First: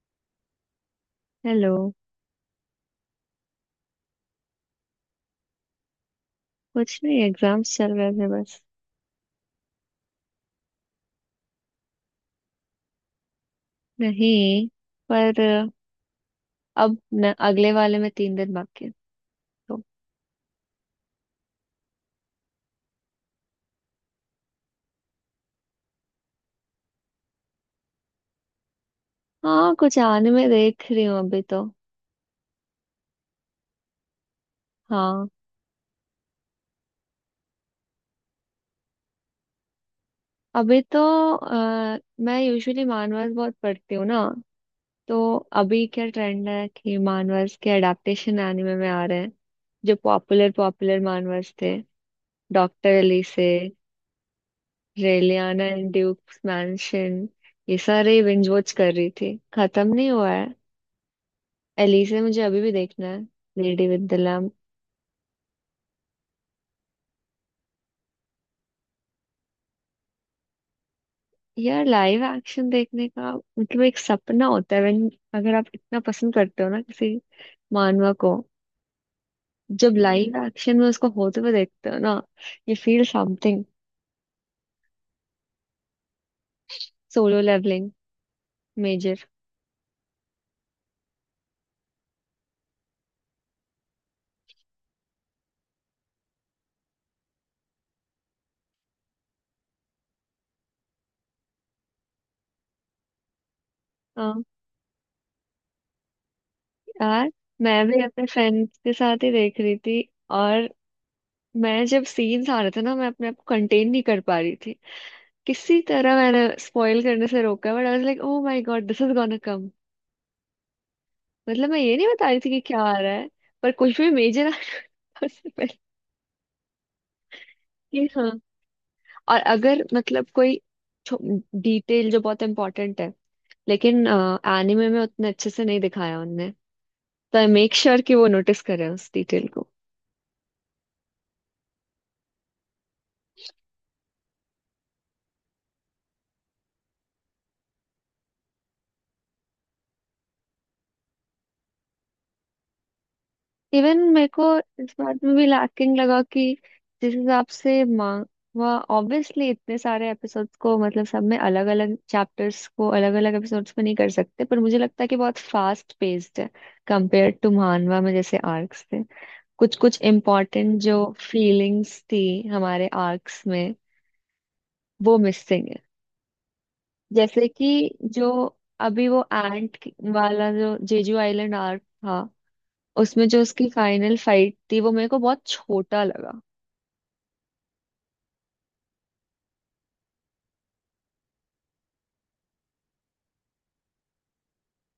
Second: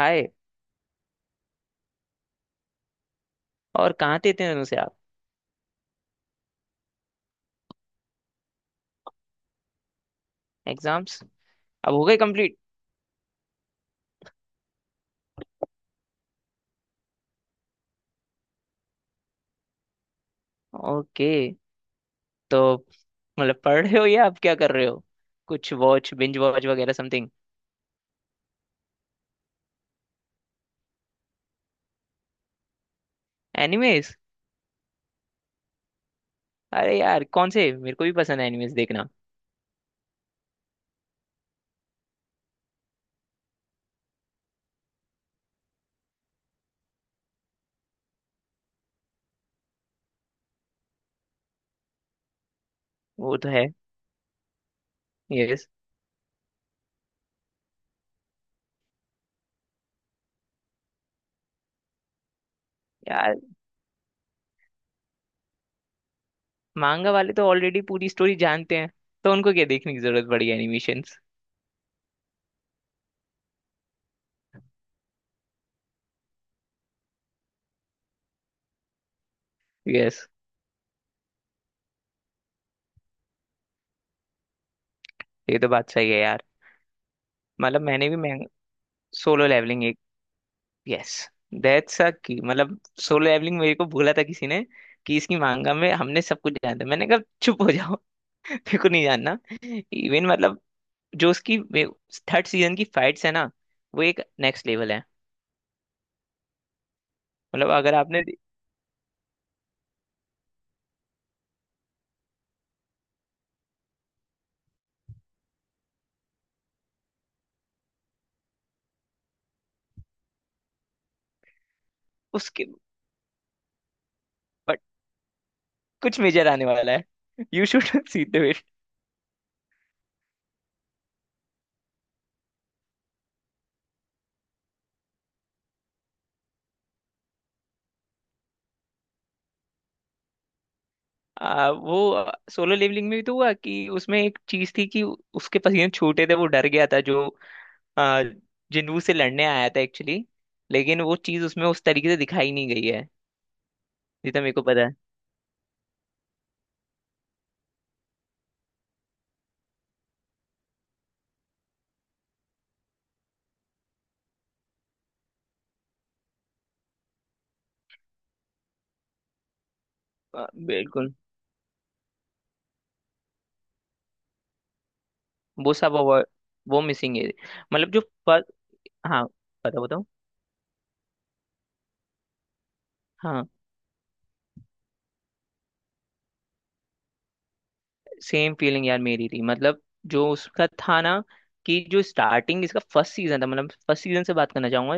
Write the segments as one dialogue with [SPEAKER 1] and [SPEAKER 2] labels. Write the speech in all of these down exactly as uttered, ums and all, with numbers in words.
[SPEAKER 1] हाय।
[SPEAKER 2] Hello.
[SPEAKER 1] और कहाँ थे इतने दिनों से आप?
[SPEAKER 2] कुछ नहीं, एग्जाम्स चल रहे थे बस।
[SPEAKER 1] एग्जाम्स अब हो गए कंप्लीट?
[SPEAKER 2] नहीं, पर अब न, अगले वाले में तीन दिन बाकी है तो।
[SPEAKER 1] ओके। तो मतलब पढ़ रहे हो या आप क्या कर रहे हो? कुछ वॉच बिंज वॉच वगैरह समथिंग?
[SPEAKER 2] हाँ, कुछ आने में देख रही हूँ अभी तो।
[SPEAKER 1] एनिमेस?
[SPEAKER 2] हाँ।
[SPEAKER 1] अरे यार, कौन से? मेरे को भी पसंद है एनिमेस देखना।
[SPEAKER 2] अभी तो अ, मैं यूजुअली मानवर्स बहुत पढ़ती हूँ ना। तो अभी क्या ट्रेंड है कि मानवर्स के अडेप्टेशन एनिमे में आ रहे हैं। जो पॉपुलर पॉपुलर मानवर्स थे, डॉक्टर
[SPEAKER 1] वो
[SPEAKER 2] एलिसे,
[SPEAKER 1] तो है।
[SPEAKER 2] Raeliana
[SPEAKER 1] yes.
[SPEAKER 2] And duke's mansion, ये सारे बिंज वॉच कर रही थी, खत्म नहीं हुआ है। एलिसा मुझे अभी भी देखना है।
[SPEAKER 1] यार,
[SPEAKER 2] lady with the lamp.
[SPEAKER 1] Manga वाले तो ऑलरेडी पूरी स्टोरी जानते हैं, तो उनको क्या देखने की जरूरत पड़ी एनिमेशंस?
[SPEAKER 2] यार लाइव एक्शन देखने का मतलब एक सपना होता है when- अगर आप इतना पसंद करते हो ना किसी मानवा को, जब
[SPEAKER 1] यस।
[SPEAKER 2] लाइव एक्शन में उसको होते हुए देखते हो ना, यू फील समथिंग।
[SPEAKER 1] ये तो बात सही है यार।
[SPEAKER 2] सोलो
[SPEAKER 1] मतलब
[SPEAKER 2] लेवलिंग,
[SPEAKER 1] मैंने भी मैं
[SPEAKER 2] major.
[SPEAKER 1] Solo leveling. Yes. That's a की। मतलब सोलो लेवलिंग मेरे को बोला था किसी ने कि इसकी मांगा में हमने सब कुछ जाना था। मैंने कहा चुप हो जाओ। मेरे को नहीं जानना। इवन मतलब जो उसकी थर्ड सीजन की फाइट्स है ना, वो एक
[SPEAKER 2] हाँ,
[SPEAKER 1] नेक्स्ट लेवल है।
[SPEAKER 2] यार,
[SPEAKER 1] मतलब
[SPEAKER 2] मैं
[SPEAKER 1] अगर
[SPEAKER 2] भी
[SPEAKER 1] आपने
[SPEAKER 2] अपने फ्रेंड्स के साथ ही देख रही थी। और मैं, जब सीन्स आ रहे थे ना, मैं अपने आप को कंटेन नहीं कर पा रही थी। किसी तरह मैंने स्पॉइल करने से रोका, but I was like oh my god this is gonna come. मतलब मैं ये नहीं बता रही थी कि
[SPEAKER 1] उसके
[SPEAKER 2] क्या आ रहा है, पर कुछ भी मेजर
[SPEAKER 1] बट
[SPEAKER 2] आने से पहले
[SPEAKER 1] कुछ मेजर आने वाला है। यू
[SPEAKER 2] कि
[SPEAKER 1] शुड सी
[SPEAKER 2] हाँ।
[SPEAKER 1] The it.
[SPEAKER 2] और अगर मतलब कोई डिटेल जो बहुत इम्पोर्टेंट है लेकिन एनिमे में उतने अच्छे से नहीं दिखाया उनने, तो आई मेक श्योर कि वो नोटिस करे उस डिटेल को।
[SPEAKER 1] आ, वो सोलो लेवलिंग में भी तो हुआ कि उसमें एक चीज थी कि उसके पसीने छूटे थे, वो डर गया था जो आ, जिन्नू से लड़ने आया था एक्चुअली। लेकिन वो चीज उसमें उस तरीके से दिखाई नहीं गई है
[SPEAKER 2] इवन मेरे
[SPEAKER 1] जितना
[SPEAKER 2] को
[SPEAKER 1] मेरे को पता
[SPEAKER 2] इस
[SPEAKER 1] है।
[SPEAKER 2] बात में भी लैकिंग लगा कि जिस हिसाब से मांगवा, ऑब्वियसली इतने सारे एपिसोड्स को मतलब सब में अलग अलग चैप्टर्स को अलग अलग एपिसोड्स में नहीं कर सकते, पर मुझे लगता है कि बहुत फास्ट पेस्ड है। कंपेयर टू मानवा में जैसे आर्क्स थे, कुछ कुछ
[SPEAKER 1] आ,
[SPEAKER 2] इम्पोर्टेंट जो
[SPEAKER 1] बिल्कुल।
[SPEAKER 2] फीलिंग्स थी हमारे आर्क्स में, वो मिसिंग
[SPEAKER 1] वो
[SPEAKER 2] है।
[SPEAKER 1] सब अवॉइड। वो मिसिंग है।
[SPEAKER 2] जैसे कि
[SPEAKER 1] मतलब जो
[SPEAKER 2] जो
[SPEAKER 1] फर्स्ट।
[SPEAKER 2] अभी वो
[SPEAKER 1] हाँ,
[SPEAKER 2] एंट
[SPEAKER 1] बताओ बताओ।
[SPEAKER 2] वाला जो जेजू आइलैंड आर्क था, उसमें जो
[SPEAKER 1] हाँ,
[SPEAKER 2] उसकी फाइनल फाइट थी, वो मेरे को बहुत छोटा लगा।
[SPEAKER 1] सेम फीलिंग यार मेरी थी। मतलब जो उसका था ना कि जो स्टार्टिंग इसका फर्स्ट सीजन था, मतलब फर्स्ट सीजन से बात करना चाहूंगा।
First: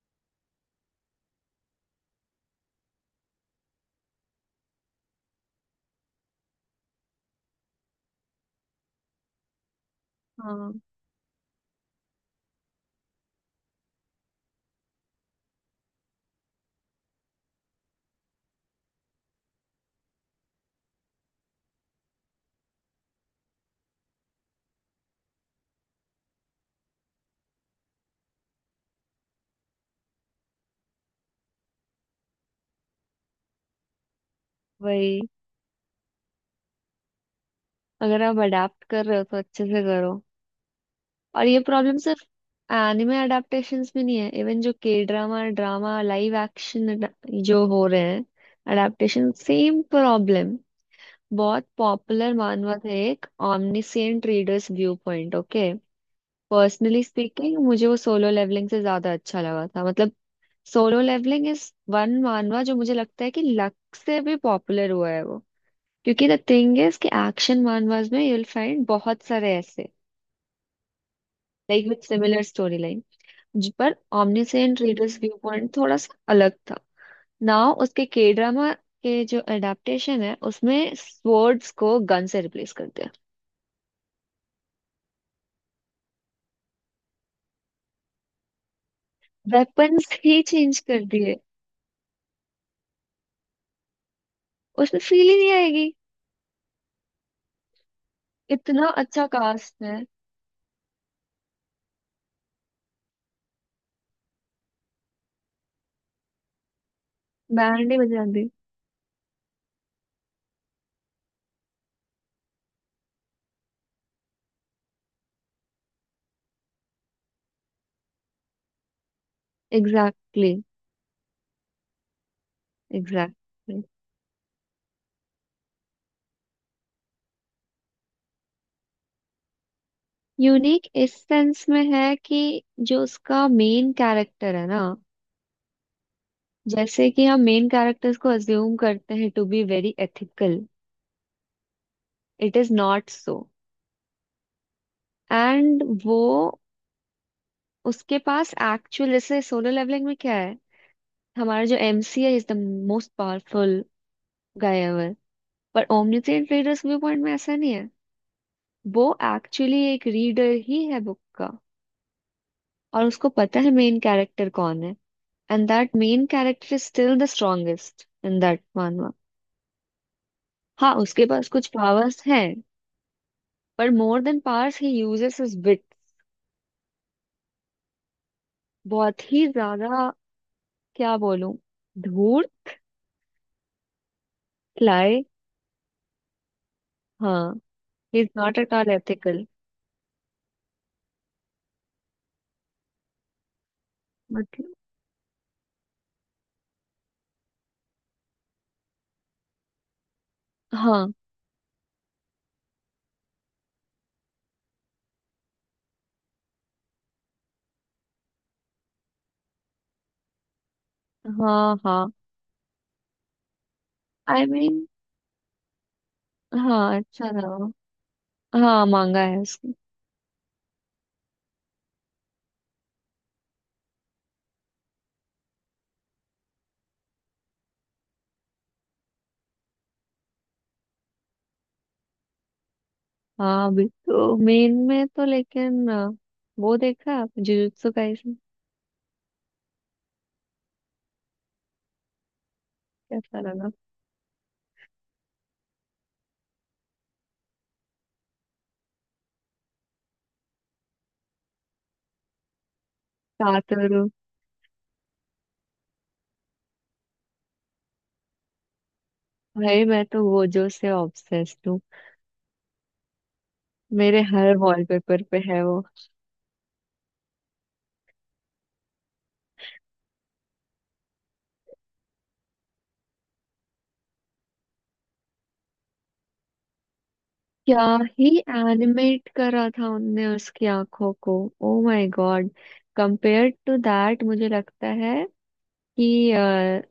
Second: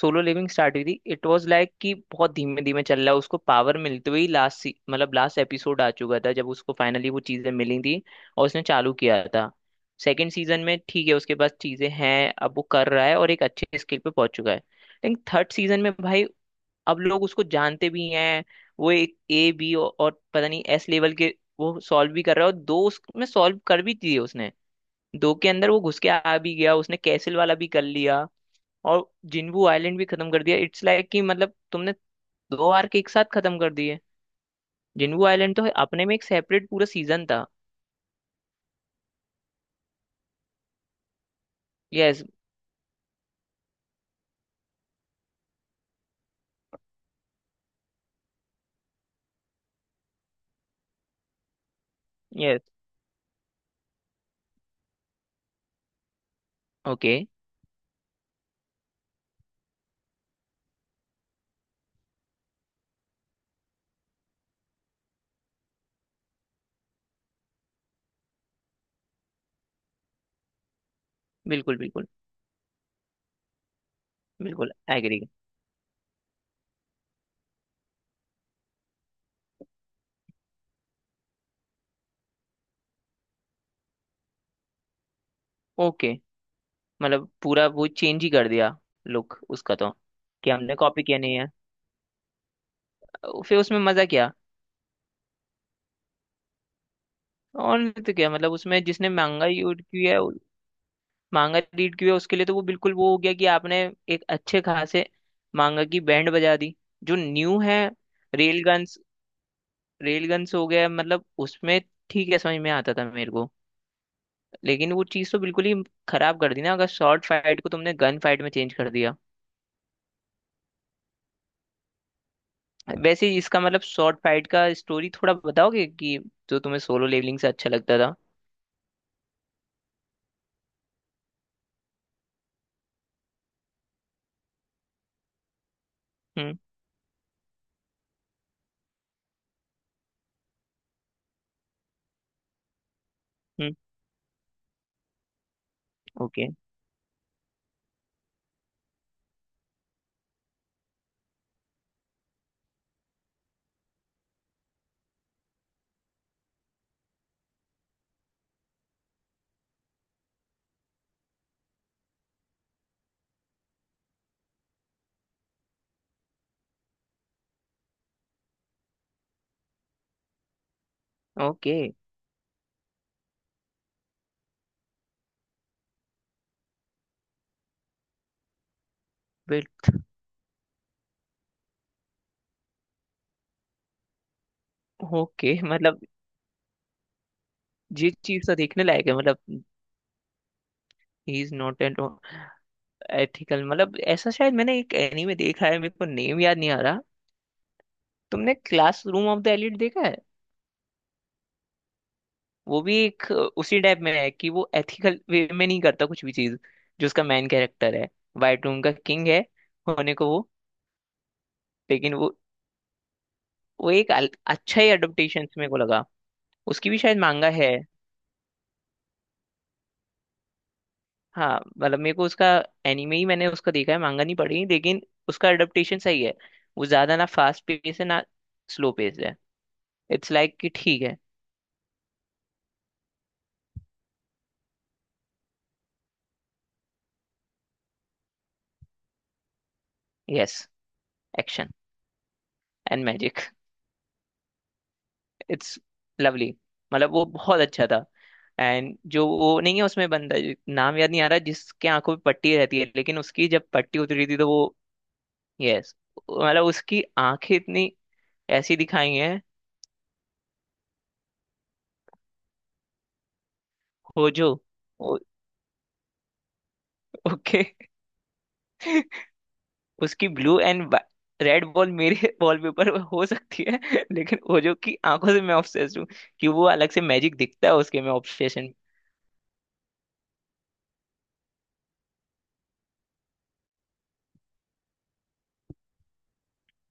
[SPEAKER 1] सोलो लिविंग स्टार्ट हुई थी, इट वाज लाइक कि बहुत धीमे धीमे चल रहा है, उसको पावर मिलते हुए ही लास्ट मतलब लास्ट एपिसोड आ चुका था जब उसको फाइनली वो चीजें मिली थी और उसने चालू किया था। सेकंड सीजन में
[SPEAKER 2] हाँ
[SPEAKER 1] ठीक है उसके पास चीजें हैं, अब वो कर रहा है और एक अच्छे स्किल पे पहुंच चुका है। लेकिन थर्ड सीजन में भाई, अब लोग उसको जानते भी हैं। वो एक ए बी औ- और पता नहीं एस लेवल के वो सॉल्व भी कर रहा है और दो उसमें सॉल्व कर भी दिए उसने। दो के अंदर वो घुस के आ भी गया, उसने कैसल वाला भी कर लिया और जिन्बू आइलैंड भी खत्म कर दिया। इट्स लाइक कि मतलब तुमने दो आर्क एक साथ खत्म कर दिए।
[SPEAKER 2] वही,
[SPEAKER 1] जिन्बू आइलैंड तो अपने में एक सेपरेट पूरा सीजन था।
[SPEAKER 2] अगर आप अडाप्ट कर रहे हो तो अच्छे से करो। और ये प्रॉब्लम सिर्फ
[SPEAKER 1] यस।
[SPEAKER 2] एनिमे अडाप्टेशंस में नहीं है, इवन जो के ड्रामा, ड्रामा लाइव एक्शन जो हो रहे हैं, अडाप्टेशन, सेम प्रॉब्लम। बहुत पॉपुलर
[SPEAKER 1] यस।
[SPEAKER 2] मानवा था एक, omniscient readers view point. Okay, personally
[SPEAKER 1] okay.
[SPEAKER 2] Speaking मुझे वो सोलो लेवलिंग से ज्यादा अच्छा लगा था। मतलब solo levelling is one manhwa जो मुझे लगता है कि लक से भी पॉपुलर हुआ है वो, क्योंकि द थिंग इज कि एक्शन मानवास में यू विल फाइंड बहुत सारे ऐसे,
[SPEAKER 1] बिल्कुल
[SPEAKER 2] लाइक विद
[SPEAKER 1] बिल्कुल।
[SPEAKER 2] Similar story line. पर
[SPEAKER 1] बिल्कुल
[SPEAKER 2] omniscient readers
[SPEAKER 1] agree.
[SPEAKER 2] View point थोड़ा सा अलग था। नाउ उसके के ड्रामा के जो एडाप्टेशन है, उसमें स्वर्ड्स को गन से रिप्लेस कर दिया।
[SPEAKER 1] ओके, मतलब पूरा वो चेंज ही कर दिया लुक उसका तो।
[SPEAKER 2] वेपन्स ही
[SPEAKER 1] कि हमने
[SPEAKER 2] चेंज
[SPEAKER 1] कॉपी
[SPEAKER 2] कर
[SPEAKER 1] किया नहीं
[SPEAKER 2] दिए।
[SPEAKER 1] है, फिर उसमें मजा क्या?
[SPEAKER 2] उसमें फील ही नहीं आएगी।
[SPEAKER 1] और नहीं तो क्या? मतलब उसमें
[SPEAKER 2] इतना
[SPEAKER 1] जिसने
[SPEAKER 2] अच्छा
[SPEAKER 1] मांगा
[SPEAKER 2] कास्ट
[SPEAKER 1] रीड
[SPEAKER 2] है।
[SPEAKER 1] किया है, मांगा रीड किया है, उसके लिए तो वो बिल्कुल वो हो गया कि आपने एक अच्छे खासे मांगा की बैंड बजा दी। जो न्यू है।
[SPEAKER 2] बैंड ही बजा दी।
[SPEAKER 1] Rail guns. रेल गन्स हो गया मतलब उसमें ठीक है, समझ में आता था मेरे को। लेकिन वो चीज़ तो बिल्कुल ही खराब कर दी ना अगर शॉर्ट फाइट को तुमने गन फाइट में चेंज कर दिया।
[SPEAKER 2] एग्जैक्टली,
[SPEAKER 1] वैसे ही इसका मतलब
[SPEAKER 2] एग्जैक्टली।
[SPEAKER 1] शॉर्ट फाइट का स्टोरी थोड़ा बताओगे कि जो तुम्हें सोलो लेवलिंग से अच्छा लगता था?
[SPEAKER 2] यूनिक इस सेंस में है कि जो उसका मेन कैरेक्टर है ना,
[SPEAKER 1] हम्म।
[SPEAKER 2] जैसे कि हम मेन कैरेक्टर्स को अज्यूम करते हैं to be very ethical, it is not so.
[SPEAKER 1] Hmm.
[SPEAKER 2] And वो,
[SPEAKER 1] ओके।
[SPEAKER 2] उसके पास एक्चुअल, जैसे सोलो लेवलिंग में क्या है, हमारा जो एमसी है is the most powerful guy ever. पर ओमनिसेंट रीडर्स व्यू पॉइंट में ऐसा नहीं है। वो एक्चुअली एक रीडर ही है बुक का, और उसको पता है मेन कैरेक्टर कौन है, and that main character is still the strongest in that manhwa. हाँ उसके पास कुछ
[SPEAKER 1] ओके।
[SPEAKER 2] पावर्स हैं, पर मोर देन पावर्स ही यूजेस हिज विट, बहुत ही ज्यादा।
[SPEAKER 1] बिल्कुल।
[SPEAKER 2] क्या बोलूं, धूल लाए।
[SPEAKER 1] ओके, मतलब
[SPEAKER 2] हाँ,
[SPEAKER 1] ये
[SPEAKER 2] ही इज
[SPEAKER 1] चीज तो
[SPEAKER 2] नॉट एट
[SPEAKER 1] देखने
[SPEAKER 2] ऑल
[SPEAKER 1] लायक है
[SPEAKER 2] एथिकल।
[SPEAKER 1] मतलब। He is not at ethical मतलब ऐसा शायद
[SPEAKER 2] मतलब,
[SPEAKER 1] मैंने एक एनीमे देखा है, मेरे को नेम याद नहीं आ रहा। तुमने क्लासरूम ऑफ द एलिट देखा है?
[SPEAKER 2] हाँ,
[SPEAKER 1] वो भी एक अ, उसी टाइप में है कि वो एथिकल वे में नहीं करता कुछ भी चीज। जो उसका मेन कैरेक्टर है वाइट रूम का किंग है होने को वो,
[SPEAKER 2] हाँ, हाँ।
[SPEAKER 1] लेकिन वो वो एक अल-
[SPEAKER 2] आई I मीन
[SPEAKER 1] अच्छा ही अडोप्टेशन मेरे को लगा।
[SPEAKER 2] mean,
[SPEAKER 1] उसकी
[SPEAKER 2] हाँ,
[SPEAKER 1] भी शायद
[SPEAKER 2] अच्छा
[SPEAKER 1] मांगा
[SPEAKER 2] था।
[SPEAKER 1] है।
[SPEAKER 2] हाँ, मांगा है उसने।
[SPEAKER 1] हाँ। मतलब मेरे को उसका एनिमे ही मैंने उसका देखा है, मांगा नहीं पड़ी, लेकिन उसका एडेप्टेशन सही है। वो ज्यादा ना फास्ट पेस है ना स्लो पेस है। इट्स लाइक कि ठीक है।
[SPEAKER 2] हाँ भी तो मेन में तो, लेकिन अ, वो देखा आप, Jujutsu Kaisen?
[SPEAKER 1] Yes. Action and
[SPEAKER 2] कैसा
[SPEAKER 1] मैजिक।
[SPEAKER 2] लगा?
[SPEAKER 1] It's lovely. मतलब वो बहुत अच्छा था। एंड जो वो नहीं है उसमें बंदा जो- नाम याद नहीं आ रहा जिसके आंखों पे पट्टी रहती है, लेकिन उसकी जब पट्टी
[SPEAKER 2] कातोरू।
[SPEAKER 1] उतरी थी तो वो यस। मतलब उसकी आंखें इतनी ऐसी दिखाई हैं।
[SPEAKER 2] भाई, मैं तो वो जो से ऑब्सेस्ड हूँ। मेरे
[SPEAKER 1] हो जो।
[SPEAKER 2] हर वॉलपेपर पे है वो।
[SPEAKER 1] ओके। उसकी ब्लू एंड रेड बॉल मेरे वॉलपेपर पर हो सकती है लेकिन वो जो कि आंखों से मैं ऑब्सेस्ड हूँ कि वो अलग से मैजिक दिखता है
[SPEAKER 2] क्या
[SPEAKER 1] उसके में
[SPEAKER 2] ही
[SPEAKER 1] ऑब्सेशन।
[SPEAKER 2] एनिमेट करा था उनने उसकी आंखों को। Oh my God. Compare to that मुझे लगता है कि अ,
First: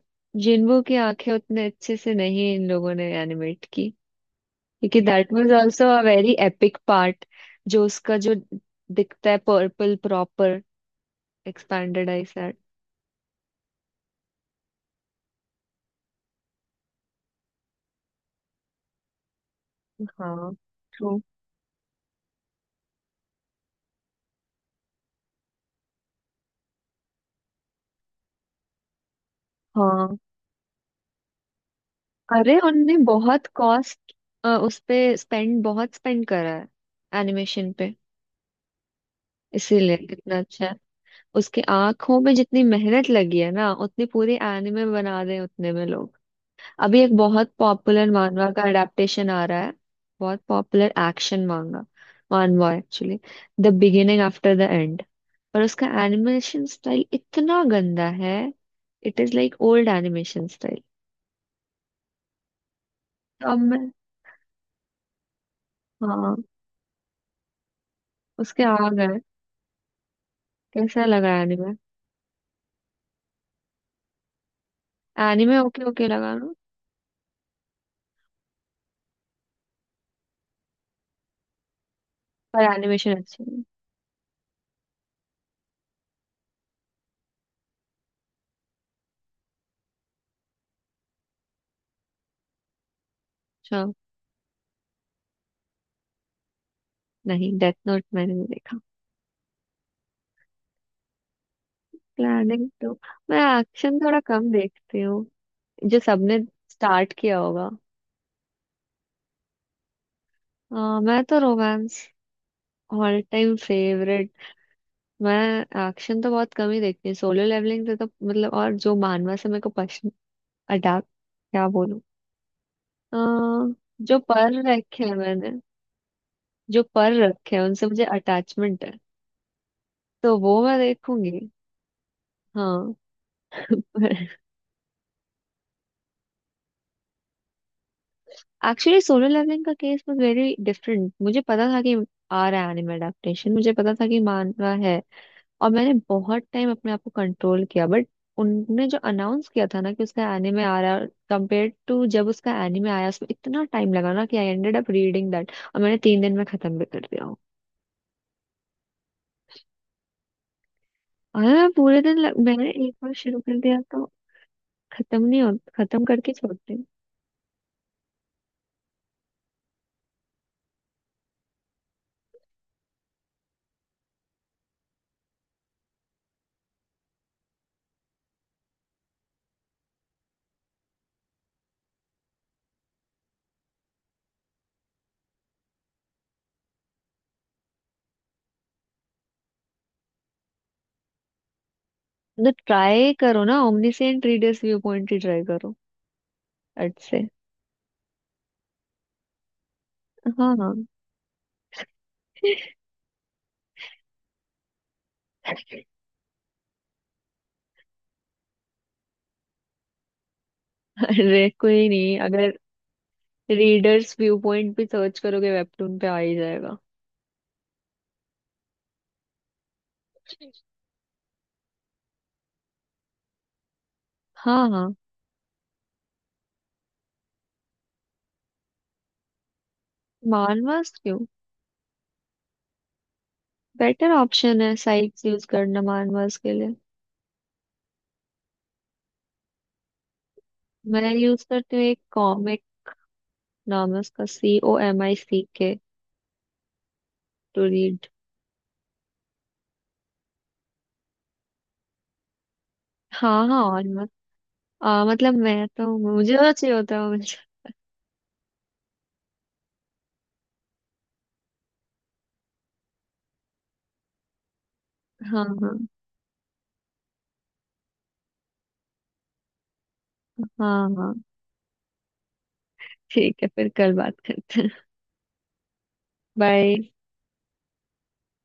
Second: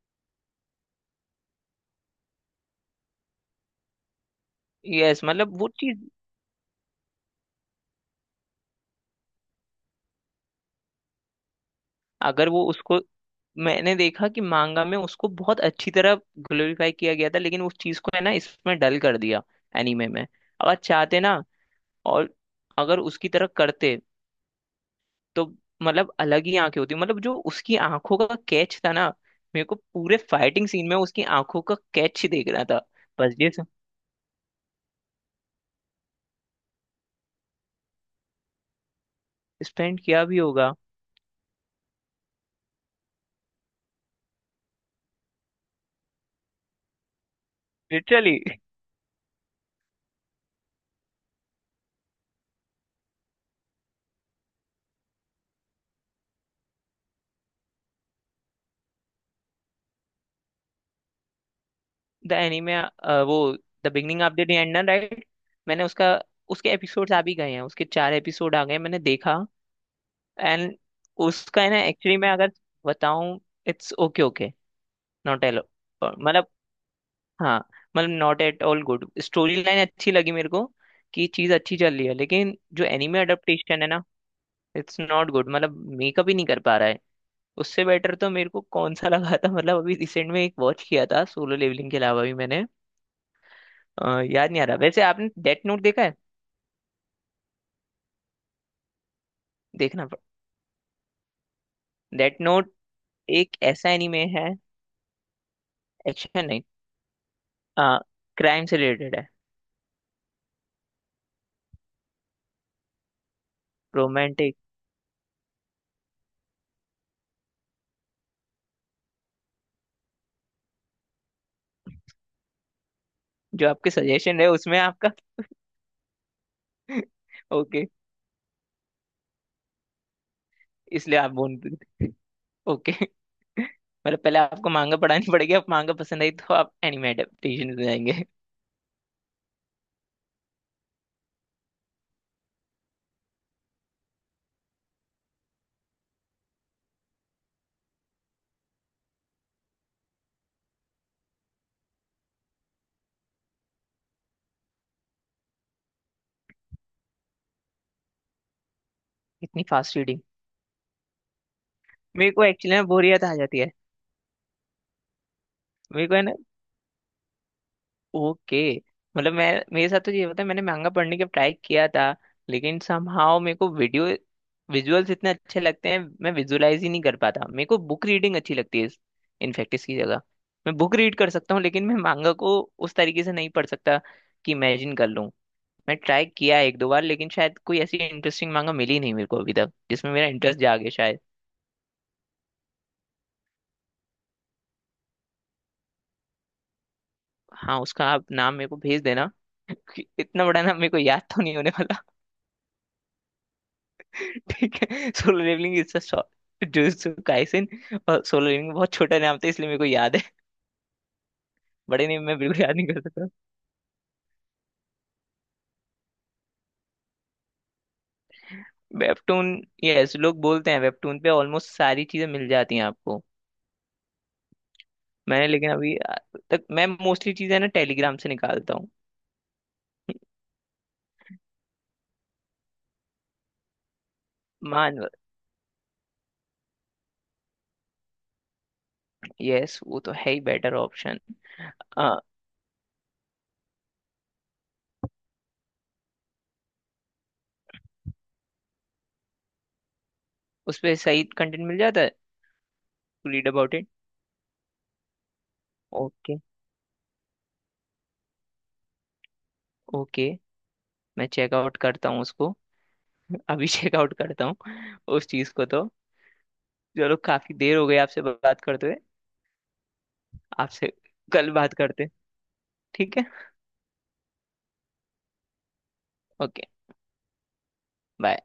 [SPEAKER 2] जिन्हों की आंखें उतने अच्छे से नहीं इन लोगों ने एनिमेट की, क्योंकि
[SPEAKER 1] यस।
[SPEAKER 2] दैट वाज
[SPEAKER 1] मतलब वो
[SPEAKER 2] आल्सो अ
[SPEAKER 1] चीज
[SPEAKER 2] वेरी एपिक पार्ट। जो उसका जो दिखता है, पर्पल प्रॉपर एक्सपैंडेड आई
[SPEAKER 1] अगर
[SPEAKER 2] सेट।
[SPEAKER 1] वो उसको मैंने देखा कि मांगा में उसको बहुत अच्छी तरह ग्लोरीफाई किया गया था, लेकिन उस चीज को है ना इसमें डल कर दिया एनीमे में।
[SPEAKER 2] हाँ,
[SPEAKER 1] अगर
[SPEAKER 2] ट्रू।
[SPEAKER 1] चाहते ना और अगर उसकी तरह करते तो मतलब अलग ही आंखें होती। मतलब जो उसकी आंखों का कैच था ना, मेरे को
[SPEAKER 2] हाँ,
[SPEAKER 1] पूरे फाइटिंग सीन में उसकी आंखों का कैच ही देख
[SPEAKER 2] अरे
[SPEAKER 1] रहा था।
[SPEAKER 2] उनने
[SPEAKER 1] बस
[SPEAKER 2] बहुत
[SPEAKER 1] ये सब।
[SPEAKER 2] कॉस्ट उस पे स्पेंड, बहुत स्पेंड करा है एनिमेशन पे, इसीलिए
[SPEAKER 1] स्पेंड किया
[SPEAKER 2] कितना
[SPEAKER 1] भी
[SPEAKER 2] अच्छा
[SPEAKER 1] होगा।
[SPEAKER 2] है। उसके आंखों में जितनी मेहनत लगी है ना, उतनी पूरी एनिमे बना रहे हैं उतने में लोग। अभी एक बहुत पॉपुलर
[SPEAKER 1] लिटरली।
[SPEAKER 2] मानवा का अडेप्टेशन आ रहा है, बहुत popular action manga, manhwa actually, the beginning after the end. पर उसका एनिमेशन स्टाइल इतना गंदा है, it is like old animation style.
[SPEAKER 1] The anime वो
[SPEAKER 2] तो अब मैं,
[SPEAKER 1] the beginning of the day and right? मैंने उसका
[SPEAKER 2] हाँ
[SPEAKER 1] उसके एपिसोड्स आ भी गए हैं, उसके चार एपिसोड
[SPEAKER 2] उसके
[SPEAKER 1] आ गए
[SPEAKER 2] आ
[SPEAKER 1] हैं, मैंने
[SPEAKER 2] गए।
[SPEAKER 1] देखा। एंड
[SPEAKER 2] कैसा लगा
[SPEAKER 1] उसका है
[SPEAKER 2] एनिमे?
[SPEAKER 1] ना एक्चुअली मैं अगर बताऊं it's okay okay not
[SPEAKER 2] anime
[SPEAKER 1] एलो।
[SPEAKER 2] ओके ओके लगा
[SPEAKER 1] मतलब
[SPEAKER 2] ना।
[SPEAKER 1] हाँ। मतलब not at all good, storyline अच्छी लगी मेरे को कि चीज अच्छी चल रही है। लेकिन
[SPEAKER 2] पर
[SPEAKER 1] जो
[SPEAKER 2] एनिमेशन
[SPEAKER 1] एनिमे
[SPEAKER 2] अच्छा है?
[SPEAKER 1] अडेप्टेशन है ना इट्स नॉट गुड मतलब मेकअप ही नहीं कर पा रहा है। उससे बेटर तो मेरे को कौन सा लगा था मतलब अभी रिसेंट में एक वॉच किया था सोलो लेवलिंग के अलावा भी मैंने
[SPEAKER 2] अच्छा,
[SPEAKER 1] अ, याद नहीं आ रहा। वैसे आपने डेथ नोट देखा है?
[SPEAKER 2] नहीं, डेथ नोट मैंने नहीं देखा।
[SPEAKER 1] देखना। डेथ
[SPEAKER 2] प्लानिंग
[SPEAKER 1] नोट
[SPEAKER 2] तो, मैं
[SPEAKER 1] एक ऐसा
[SPEAKER 2] एक्शन थोड़ा
[SPEAKER 1] एनिमे है
[SPEAKER 2] कम देखती हूँ, जो सबने
[SPEAKER 1] एक्शन नहीं,
[SPEAKER 2] स्टार्ट किया होगा।
[SPEAKER 1] क्राइम से रिलेटेड है।
[SPEAKER 2] आ, मैं तो romance, all time favourite.
[SPEAKER 1] Romantic
[SPEAKER 2] मैं एक्शन तो बहुत कम ही देखती हूँ, सोलो लेवलिंग से तो मतलब, और जो मानवा से मेरे को पसंद, अटैक। क्या बोलूं अ,
[SPEAKER 1] जो आपके
[SPEAKER 2] जो
[SPEAKER 1] सजेशन है
[SPEAKER 2] पर
[SPEAKER 1] उसमें
[SPEAKER 2] रखे
[SPEAKER 1] आपका
[SPEAKER 2] हैं मैंने, जो पर रखे हैं
[SPEAKER 1] ओके।
[SPEAKER 2] उनसे मुझे अटैचमेंट है, तो वो मैं
[SPEAKER 1] इसलिए आप
[SPEAKER 2] देखूंगी।
[SPEAKER 1] बोल। ओके,
[SPEAKER 2] हाँ
[SPEAKER 1] मतलब पहले आपको मांगा पढ़ानी पड़ेगी। आप मांगा पसंद आई तो आप एनिमे एडेप्टेशन में जाएंगे
[SPEAKER 2] एक्चुअली सोलर लेवलिंग का केस वाज वेरी डिफरेंट। मुझे पता था कि आ रहा है एनिमे अडेप्टेशन, मुझे पता था कि मानवा है, और मैंने बहुत टाइम अपने आप को कंट्रोल किया, बट उनने जो अनाउंस किया था ना कि उसका एनिमे आ रहा है, कंपेयर टू जब उसका एनिमे आया, उसमें इतना टाइम लगा ना कि I ended up reading that, और मैंने तीन दिन में खत्म भी कर दिया हूँ।
[SPEAKER 1] इतनी फास्ट रीडिंग?
[SPEAKER 2] और मैं पूरे दिन
[SPEAKER 1] मेरे
[SPEAKER 2] लग-
[SPEAKER 1] को
[SPEAKER 2] मैंने
[SPEAKER 1] एक्चुअली ना
[SPEAKER 2] एक बार
[SPEAKER 1] बोरियत आ
[SPEAKER 2] शुरू कर
[SPEAKER 1] जाती है
[SPEAKER 2] दिया तो खत्म नहीं हो, खत्म
[SPEAKER 1] मेरे को है ना।
[SPEAKER 2] करके छोड़ती हूँ।
[SPEAKER 1] ओके, मतलब मैं मेरे साथ तो ये होता है मैंने मांगा पढ़ने का ट्राई किया था, लेकिन समहाउ मेरे को वीडियो विजुअल्स इतने अच्छे लगते हैं मैं विजुअलाइज ही नहीं कर पाता। मेरे को बुक रीडिंग अच्छी लगती है। इनफैक्ट इसकी जगह मैं बुक रीड कर सकता हूँ, लेकिन मैं मांगा को उस तरीके से नहीं पढ़ सकता कि इमेजिन कर लूँ। मैं ट्राई किया है एक दो बार लेकिन शायद कोई ऐसी इंटरेस्टिंग मांगा मिली नहीं मेरे को अभी तक जिसमें मेरा इंटरेस्ट जागे शायद।
[SPEAKER 2] तो ट्राई करो ना, ओमनीसेंट रीडर्स व्यू पॉइंट ही ट्राई करो। अट से।
[SPEAKER 1] हाँ उसका आप नाम मेरे को भेज देना कि इतना
[SPEAKER 2] हाँ,
[SPEAKER 1] बड़ा
[SPEAKER 2] हाँ।
[SPEAKER 1] नाम मेरे को याद तो नहीं होने वाला। ठीक है Solo levelling is a short Jujutsu Kaisen, और सोलो लेवलिंग बहुत छोटा नाम था इसलिए मेरे को याद है
[SPEAKER 2] अरे कोई
[SPEAKER 1] बड़े
[SPEAKER 2] नहीं,
[SPEAKER 1] नेम मैं
[SPEAKER 2] अगर
[SPEAKER 1] बिल्कुल याद नहीं कर सकता।
[SPEAKER 2] रीडर्स व्यू पॉइंट भी सर्च करोगे वेबटून पे आ ही जाएगा।
[SPEAKER 1] वेबटून? यस, लोग बोलते हैं वेबटून पे ऑलमोस्ट सारी चीजें मिल जाती हैं आपको।
[SPEAKER 2] हाँ, हाँ।
[SPEAKER 1] मैंने लेकिन अभी तक मैं मोस्टली चीजें ना टेलीग्राम से निकालता
[SPEAKER 2] मानवास क्यों, बेटर ऑप्शन है
[SPEAKER 1] हूँ।
[SPEAKER 2] साइट्स यूज करना मानवास के लिए।
[SPEAKER 1] यस वो तो है ही बेटर
[SPEAKER 2] मैं
[SPEAKER 1] ऑप्शन।
[SPEAKER 2] यूज करती हूँ एक
[SPEAKER 1] आ,
[SPEAKER 2] कॉमिक, नाम है उसका C O M I C K, to read.
[SPEAKER 1] उस पे सही कंटेंट मिल जाता है। टू
[SPEAKER 2] हाँ,
[SPEAKER 1] रीड
[SPEAKER 2] हाँ।
[SPEAKER 1] अबाउट
[SPEAKER 2] और
[SPEAKER 1] इट।
[SPEAKER 2] मत, आ, मतलब मैं तो, मुझे
[SPEAKER 1] ओके।
[SPEAKER 2] तो चाहिए होता है मुझे।
[SPEAKER 1] ओके। मैं चेकआउट करता हूँ उसको। अभी चेकआउट करता हूँ उस
[SPEAKER 2] हाँ,
[SPEAKER 1] चीज को
[SPEAKER 2] हाँ,
[SPEAKER 1] तो। चलो काफी देर हो गई आपसे बात करते हुए।
[SPEAKER 2] हाँ,
[SPEAKER 1] आपसे
[SPEAKER 2] हाँ।
[SPEAKER 1] कल बात करते हैं, ठीक है?
[SPEAKER 2] ठीक है, फिर कल बात करते हैं।
[SPEAKER 1] ओके।
[SPEAKER 2] बाय।
[SPEAKER 1] बाय।